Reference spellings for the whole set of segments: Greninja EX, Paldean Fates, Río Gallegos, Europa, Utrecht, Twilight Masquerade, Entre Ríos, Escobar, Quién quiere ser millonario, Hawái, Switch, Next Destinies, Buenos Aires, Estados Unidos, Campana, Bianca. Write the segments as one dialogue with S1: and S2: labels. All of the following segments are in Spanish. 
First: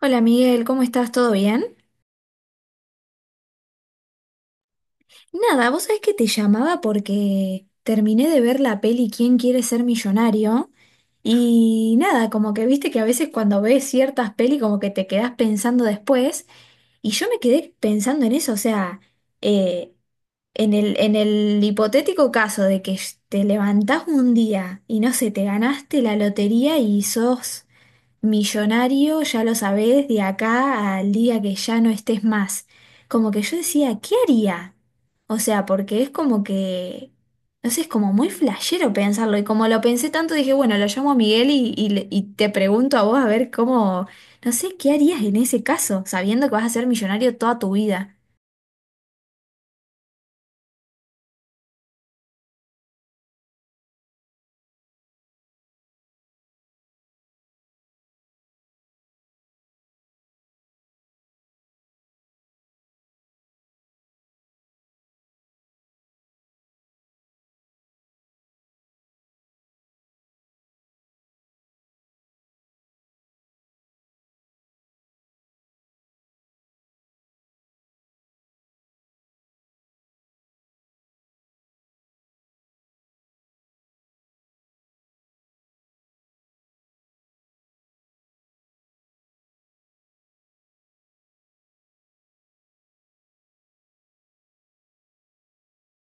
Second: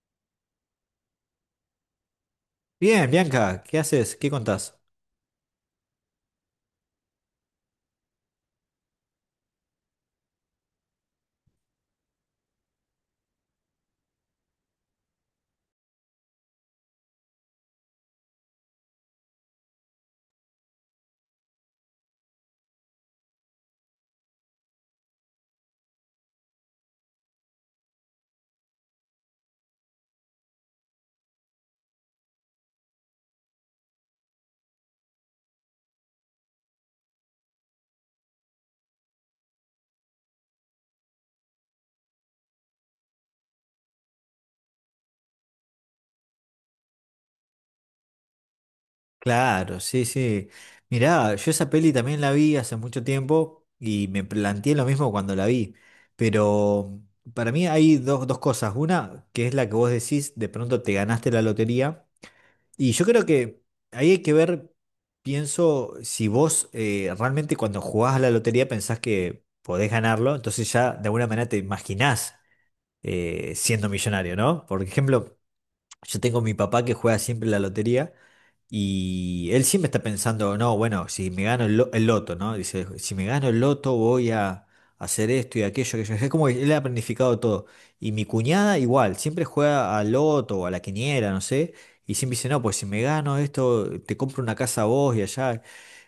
S1: Hola Miguel, ¿cómo estás? ¿Todo bien?
S2: Bien, Bianca, ¿qué haces? ¿Qué contás?
S1: Nada, vos sabés que te llamaba porque terminé de ver la peli ¿Quién quiere ser millonario? Y nada, como que viste que a veces cuando ves ciertas peli como que te quedás pensando después y yo me quedé pensando en eso, o sea, eh, en el hipotético caso de que te levantás un día y no sé, te ganaste la lotería y sos millonario, ya lo sabés, de acá al día que ya no estés más. Como que yo decía, ¿qué haría? O sea, porque es como que, no sé, es como muy flashero pensarlo. Y como lo pensé tanto, dije, bueno, lo llamo a Miguel y te pregunto a vos a ver cómo, no sé, ¿qué harías en ese caso, sabiendo que vas a ser millonario toda tu vida?
S2: Claro, sí, sí. Mirá, yo esa peli también la vi hace mucho tiempo y me planteé lo mismo cuando la vi. Pero para mí hay dos cosas. Una, que es la que vos decís, de pronto te ganaste la lotería. Y yo creo que ahí hay que ver, pienso, si vos realmente cuando jugás a la lotería pensás que podés ganarlo, entonces ya de alguna manera te imaginás siendo millonario, ¿no? Por ejemplo... Yo tengo mi papá que juega siempre la lotería y él siempre está pensando, no, bueno, si me gano el, el loto, ¿no? Dice, si me gano el loto voy a hacer esto y aquello, aquello. Es como que él ha planificado todo. Y mi cuñada igual, siempre juega al loto o a la quiniela, no sé. Y siempre dice, no, pues si me gano esto, te compro una casa a vos y allá.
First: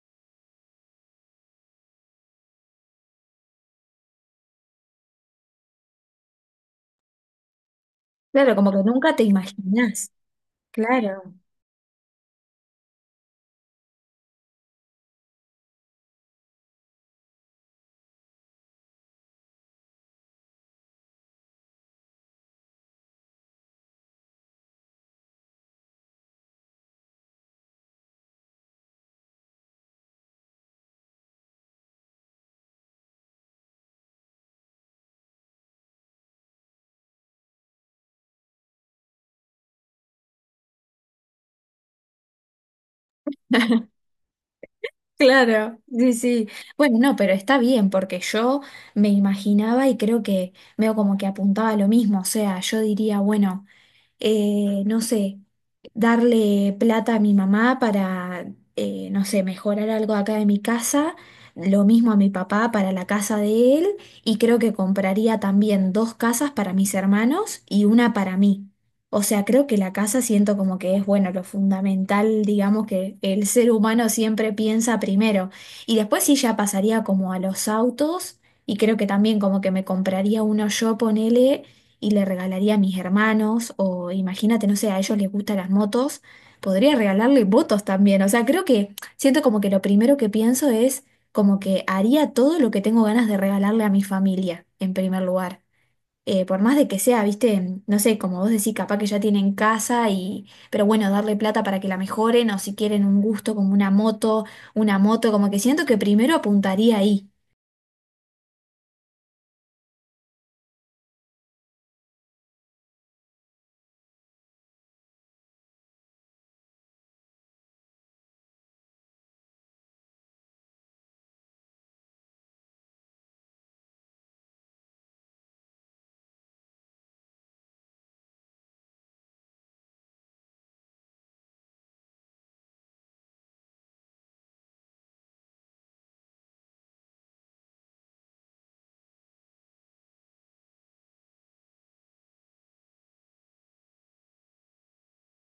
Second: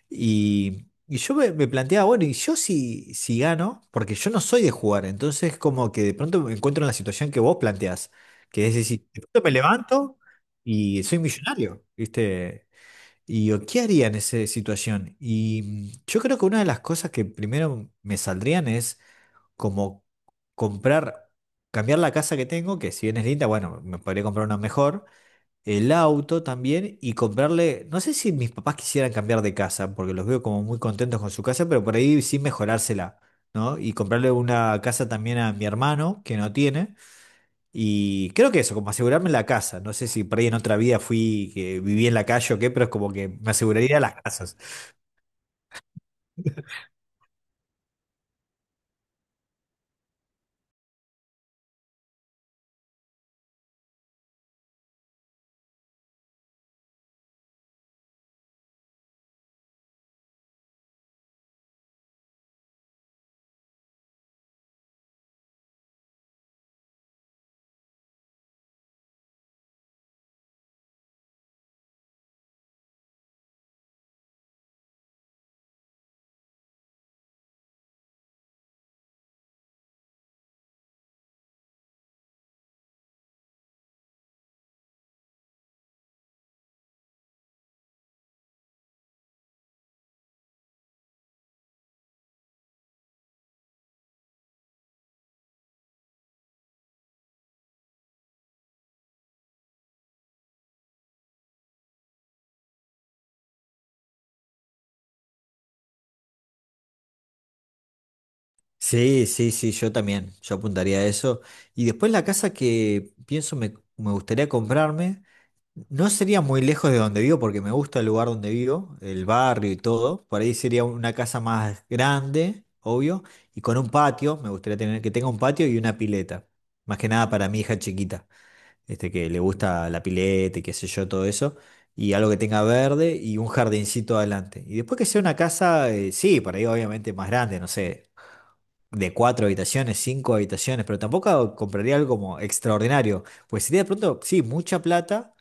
S2: Y yo me planteaba, bueno, y yo si gano, porque yo no soy de jugar, entonces como que de pronto me encuentro en la situación que vos planteás,
S1: Claro,
S2: que
S1: como
S2: es
S1: que
S2: decir,
S1: nunca
S2: de
S1: te
S2: pronto me
S1: imaginás.
S2: levanto y soy
S1: Claro.
S2: millonario, ¿viste? Y yo, ¿qué haría en esa situación? Y yo creo que una de las cosas que primero me saldrían es como comprar, cambiar la casa que tengo, que si bien es linda, bueno, me podría comprar una mejor el auto también y comprarle, no sé si mis papás quisieran cambiar de casa, porque los veo como muy contentos con su casa, pero por ahí sí mejorársela, ¿no? Y comprarle una casa también a mi hermano, que no tiene, y creo que eso, como asegurarme la casa, no sé si por ahí en otra vida fui, que viví en la calle o qué, pero es como que me aseguraría las casas.
S1: Claro, sí, sí. Bueno, no, pero está bien porque yo me imaginaba y creo que veo como que apuntaba a lo mismo. O sea, yo diría, bueno, no sé, darle plata a mi mamá para, no sé, mejorar algo acá de mi casa, lo mismo a mi papá para la casa de él, y creo que compraría también dos casas para mis hermanos y una para mí. O sea, creo que la casa siento como que es, bueno, lo fundamental, digamos, que el ser humano siempre piensa primero. Y después sí ya pasaría como a los autos, y creo que también como que me compraría uno yo, ponele, y le regalaría a mis hermanos, o imagínate, no sé, a ellos les gustan las motos, podría regalarle motos también. O sea, creo que siento como que lo primero que pienso es como que haría todo lo que tengo ganas de regalarle a mi familia, en primer lugar. Por más de que sea, viste, no sé, como vos decís, capaz que ya tienen casa y, pero bueno, darle plata para que la mejoren o si quieren un gusto como una moto, como que siento que primero apuntaría ahí.
S2: Sí, sí, sí, yo también, yo apuntaría a eso. Y después la casa que pienso me gustaría comprarme. No sería muy lejos de donde vivo porque me gusta el lugar donde vivo, el barrio y todo. Por ahí sería una casa más grande, obvio, y con un patio. Me gustaría tener que tenga un patio y una pileta. Más que nada para mi hija chiquita, este que le gusta la pileta y qué sé yo, todo eso. Y algo que tenga verde y un jardincito adelante. Y después que sea una casa, sí, por ahí obviamente más grande, no sé, de cuatro habitaciones, cinco habitaciones, pero tampoco compraría algo como extraordinario. Pues sería de pronto, sí, mucha plata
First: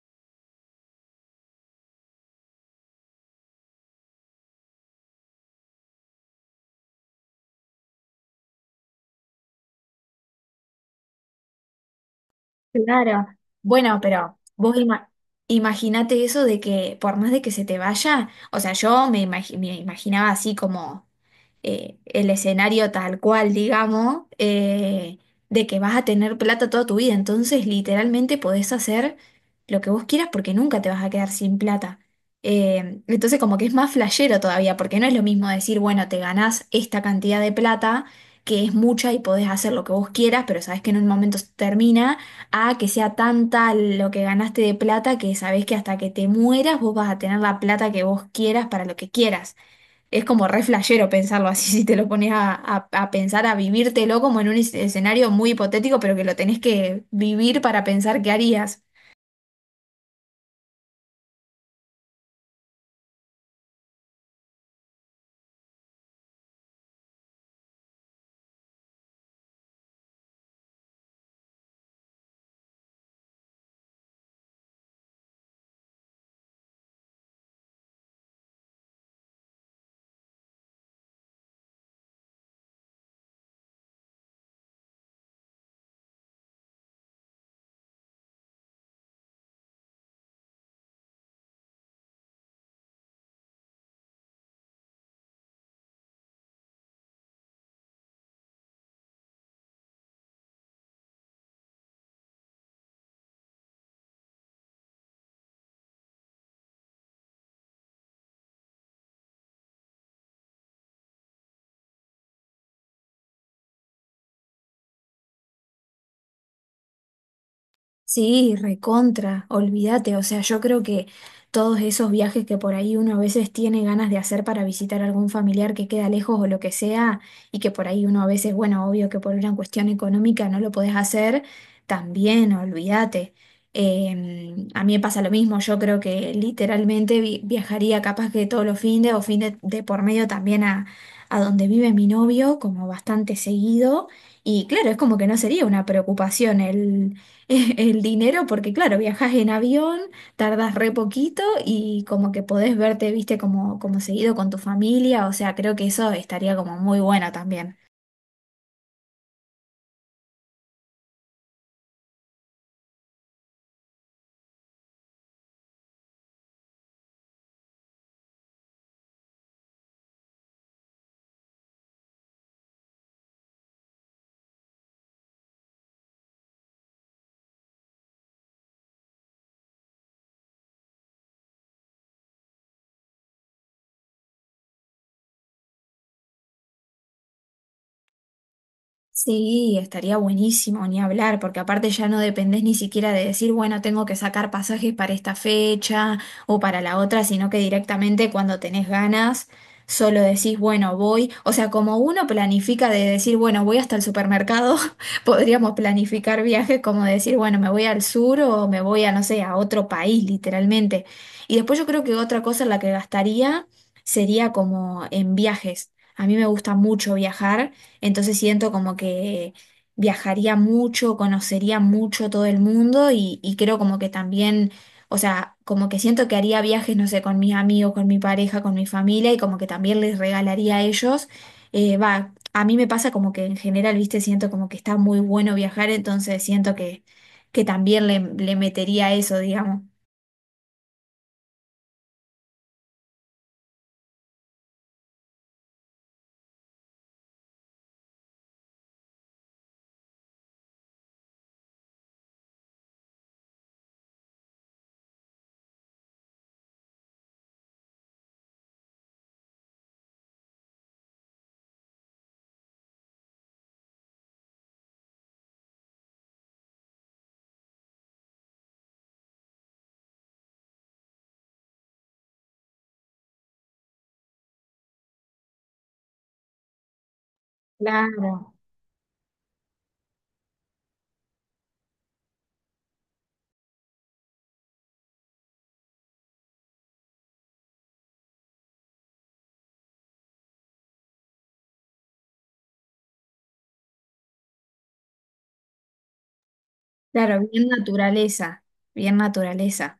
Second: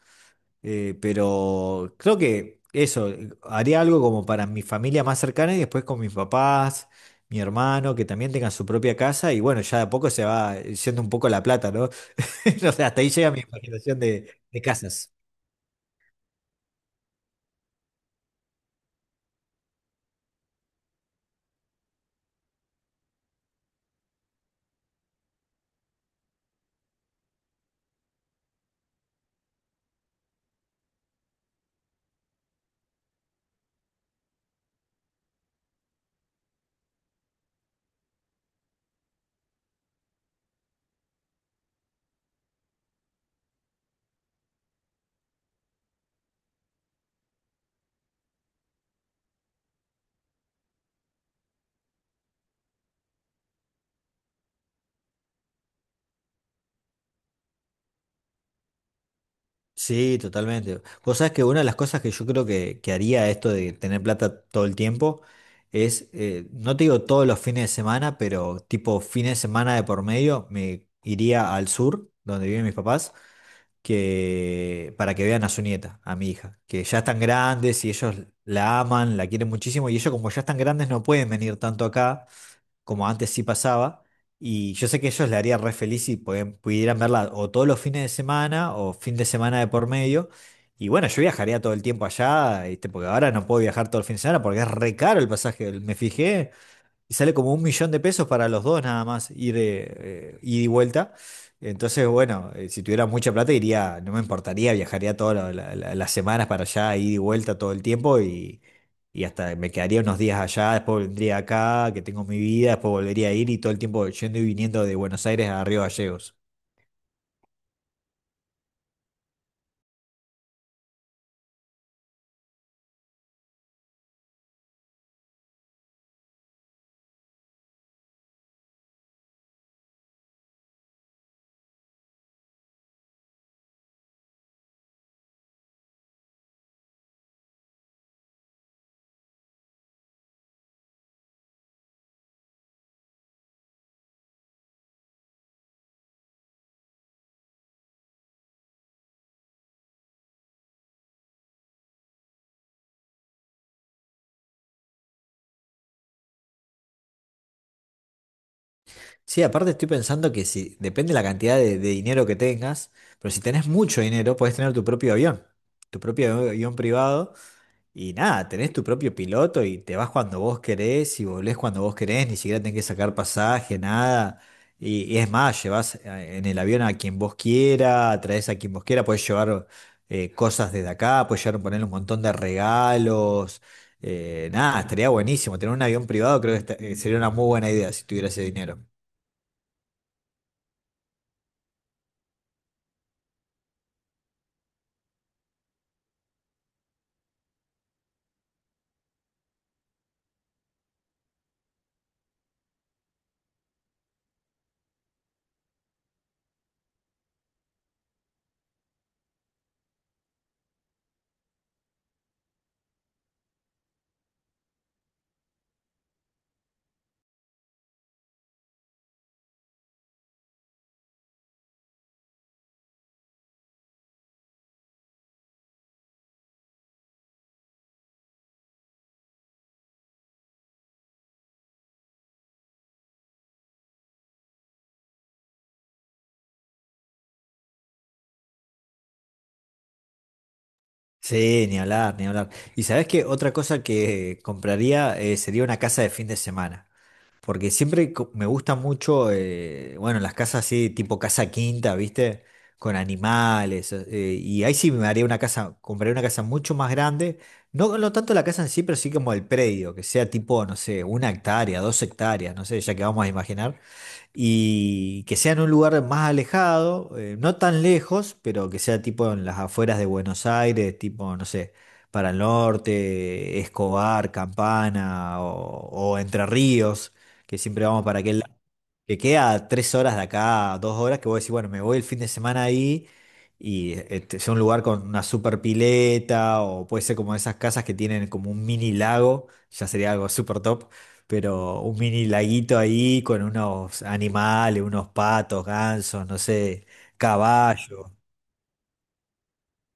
S2: pero creo que eso, haría algo como para mi familia más cercana y después con mis papás, mi hermano, que también tengan su propia casa y bueno, ya de a poco se va yendo un poco la plata, ¿no? O sea, hasta ahí
S1: Claro.
S2: llega mi
S1: Bueno,
S2: imaginación
S1: pero
S2: de
S1: vos ima-
S2: casas.
S1: imaginate eso de que por más de que se te vaya, o sea, yo me imaginaba así como el escenario tal cual, digamos, de que vas a tener plata toda tu vida. Entonces, literalmente podés hacer lo que vos quieras porque nunca te vas a quedar sin plata. Entonces, como que es más flashero todavía, porque no es lo mismo decir, bueno, te ganás esta cantidad de plata, que es mucha y podés hacer lo que vos quieras, pero sabés que en un momento se termina, a que sea tanta lo que ganaste de plata que sabés que hasta que te mueras vos vas a tener la plata que vos quieras para lo que quieras es como re flashero pensarlo así, si te lo pones a pensar, a vivírtelo como en un escenario muy hipotético, pero que lo tenés que vivir para pensar qué harías.
S2: Sí, totalmente. Vos sabés que una de las cosas que yo creo que haría esto de tener plata todo el tiempo es, no te digo todos los fines de semana, pero tipo fines de semana de por medio, me iría al sur, donde viven mis papás que para que vean a su nieta, a mi hija, que ya están grandes y ellos la aman, la quieren muchísimo y ellos como ya están grandes no pueden venir tanto acá como antes sí pasaba y yo sé que ellos le haría re feliz si pudieran verla o todos los fines de semana o fin de semana de por medio y bueno, yo viajaría todo el tiempo allá, ¿viste? Porque ahora no puedo viajar todo el fin de semana porque es re caro el pasaje, me fijé y sale como 1.000.000 de pesos para los dos nada más, ir, ida y vuelta. Entonces, bueno, si tuviera mucha plata iría, no me importaría, viajaría todas las semanas para allá, ida y vuelta todo el tiempo y hasta me quedaría unos días allá, después vendría acá, que tengo mi vida, después volvería a ir y todo el tiempo yendo y viniendo de Buenos Aires a Río Gallegos.
S1: Sí, recontra, olvídate, o sea, yo creo que todos esos viajes que por ahí uno a veces tiene ganas de hacer para visitar algún familiar que queda lejos o lo que sea, y que por ahí uno a veces, bueno, obvio que por una cuestión económica no lo podés hacer, también, olvídate. A mí me pasa lo mismo, yo creo que literalmente viajaría capaz que todos los fines o fines de por medio también a donde vive mi novio, como bastante seguido, y claro, es como que no sería una preocupación el el dinero, porque claro, viajas en avión, tardas re poquito y como que podés verte, viste, como, seguido con tu familia, o sea, creo que eso estaría como muy bueno también.
S2: Sí, aparte estoy pensando que si, depende de la cantidad de dinero que tengas, pero si tenés mucho dinero, podés tener tu propio avión privado. Y nada, tenés tu propio piloto y te vas cuando vos querés y volvés cuando vos querés, ni siquiera tenés que sacar pasaje, nada. Y es más, llevas en el avión a quien vos quiera, traes a quien vos quiera, podés llevar cosas desde acá, podés llevar, poner un montón de regalos. Nada, estaría buenísimo. Tener un avión privado creo que sería una muy buena idea si tuviera ese dinero.
S1: Sí, estaría buenísimo ni hablar, porque aparte ya no dependés ni siquiera de decir, bueno, tengo que sacar pasajes para esta fecha o para la otra, sino que directamente cuando tenés ganas, solo decís, bueno, voy. O sea, como uno planifica de decir, bueno, voy hasta el supermercado, podríamos planificar viajes como decir, bueno, me voy al sur o me voy a, no sé, a otro país, literalmente. Y después yo creo que otra cosa en la que gastaría sería como en viajes. A mí me gusta mucho viajar. Entonces siento como que viajaría mucho, conocería mucho todo el mundo y creo como que también, o sea, como que siento que haría viajes, no sé, con mis amigos, con mi pareja, con mi familia y como que también les regalaría a ellos. Va, a mí me pasa como que en general, viste, siento como que está muy bueno viajar, entonces siento que, también le metería eso, digamos.
S2: Sí, ni hablar, ni hablar. ¿Y sabés qué? Otra cosa que compraría sería una casa de fin de semana. Porque siempre me gusta mucho, bueno, las casas así, tipo casa quinta, ¿viste? Con animales. Y ahí sí me haría una casa, compraría una casa mucho más grande. No, no tanto la casa en sí, pero sí como el predio, que sea tipo, no sé, 1 hectárea, 2 hectáreas, no sé, ya que vamos a imaginar y que sea en un lugar más alejado, no tan lejos, pero que sea tipo en las afueras de Buenos Aires, tipo, no sé, para el norte, Escobar, Campana o Entre Ríos, que siempre vamos para aquel
S1: Claro,
S2: lado, que queda a 3 horas de acá, 2 horas, que voy a decir, bueno, me voy el fin de semana ahí. Y este, sea un lugar con una super pileta, o puede ser como esas casas que tienen como un mini lago, ya sería algo super top, pero un mini laguito ahí con unos animales, unos patos, gansos, no sé,
S1: claro, bien
S2: caballos.
S1: naturaleza, bien naturaleza.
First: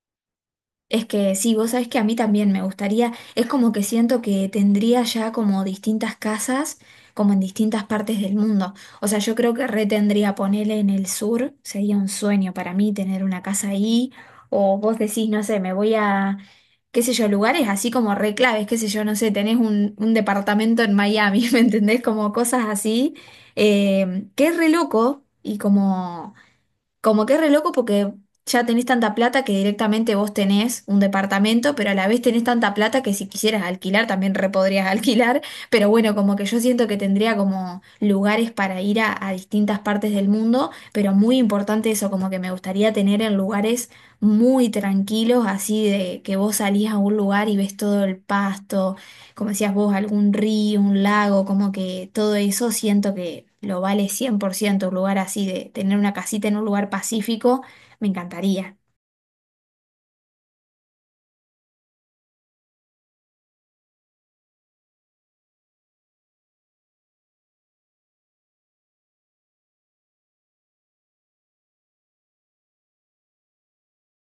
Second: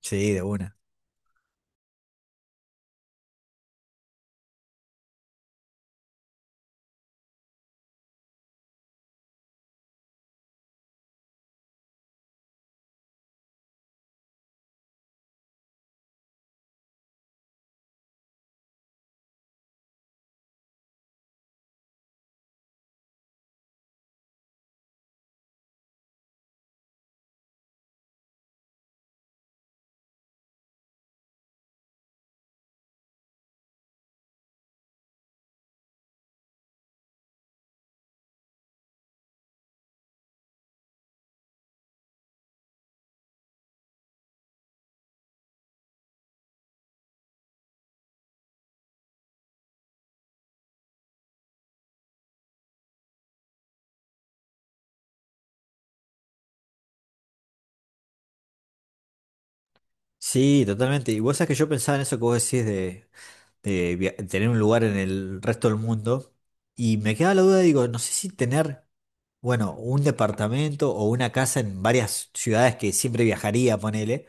S2: Sí, de una.
S1: Es que sí, vos sabés que a mí también me gustaría, es como que siento que tendría ya como distintas casas, como en distintas partes del mundo. O sea, yo creo que re tendría ponerle en el sur, sería un sueño para mí tener una casa ahí, o vos decís, no sé, me voy a, qué sé yo, lugares así como re claves, qué sé yo, no sé, tenés un, departamento en Miami, ¿me entendés? Como cosas así, que es re loco y como... Como que es re loco porque ya tenés tanta plata que directamente vos tenés un departamento, pero a la vez tenés tanta plata que si quisieras alquilar también re podrías alquilar. Pero bueno, como que yo siento que tendría como lugares para ir a distintas partes del mundo, pero muy importante eso, como que me gustaría tener en lugares muy tranquilos, así de que vos salís a un lugar y ves todo el pasto, como decías vos, algún río, un lago, como que todo eso siento que lo vale 100% un lugar así de tener una casita en un lugar pacífico, me encantaría.
S2: Sí, totalmente. Y vos sabés que yo pensaba en eso que vos decís de tener un lugar en el resto del mundo. Y me quedaba la duda, digo, no sé si tener, bueno, un departamento o una casa en varias ciudades que siempre viajaría, ponele,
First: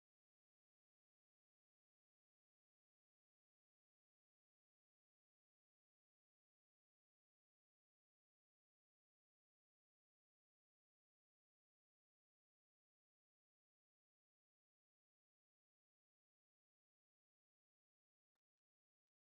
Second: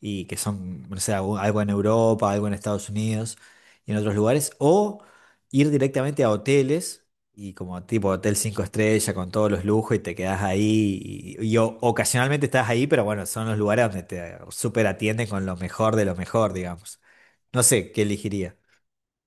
S2: y que son, no sé, algo en Europa, algo en Estados Unidos y en otros lugares, o ir directamente a hoteles. Y como tipo hotel 5 estrellas con todos los lujos y te quedás ahí y ocasionalmente estás ahí, pero bueno, son los lugares donde te super atienden con lo mejor de lo mejor, digamos. No sé, ¿qué elegiría?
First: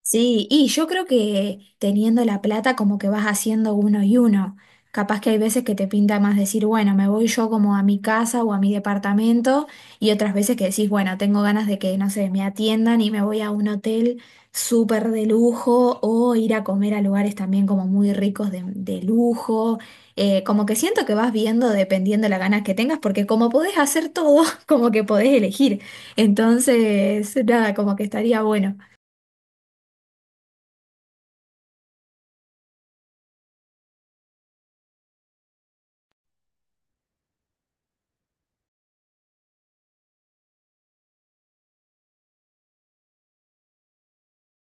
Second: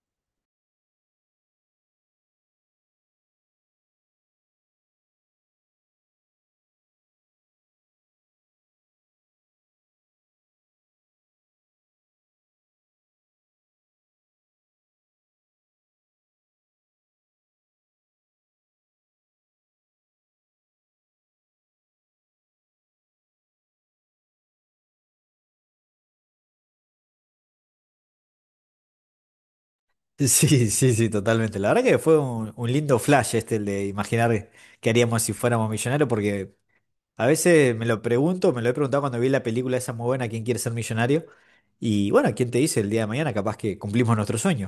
S1: Sí, y yo creo que teniendo la plata como que vas haciendo uno y uno. Capaz que hay veces que te pinta más decir, bueno, me voy yo como a mi casa o a mi departamento y otras veces que decís, bueno, tengo ganas de que, no sé, me atiendan y me voy a un hotel súper de lujo o ir a comer a lugares también como muy ricos de, lujo. Como que siento que vas viendo dependiendo las ganas que tengas porque como podés hacer todo, como que podés elegir. Entonces, nada, como que estaría bueno.
S2: Sí, sí, sí, totalmente. La verdad que fue un lindo flash este, el de imaginar qué haríamos si fuéramos millonarios, porque a veces me lo pregunto, me lo he preguntado cuando vi la película esa muy buena, ¿Quién quiere ser millonario? Y bueno, ¿quién te dice el día de mañana capaz que cumplimos nuestro sueño?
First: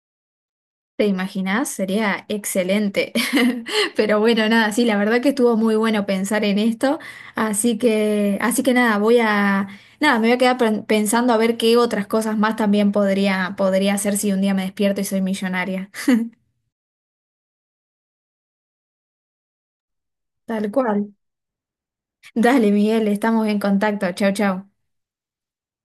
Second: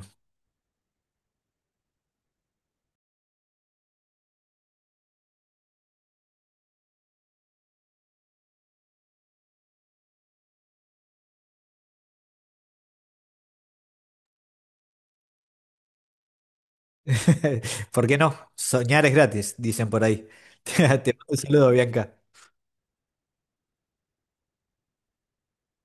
S1: ¿Te imaginás? Sería excelente. Pero bueno, nada, sí, la verdad que estuvo muy bueno pensar en esto. Así que nada, voy a, nada, me voy a quedar pensando a ver qué otras cosas más también podría, hacer si un día me despierto y soy millonaria.
S2: ¿Por qué no? Soñar es gratis, dicen por ahí.
S1: Tal
S2: Te
S1: cual.
S2: mando un saludo, Bianca.
S1: Dale, Miguel, estamos en contacto. Chau, chau.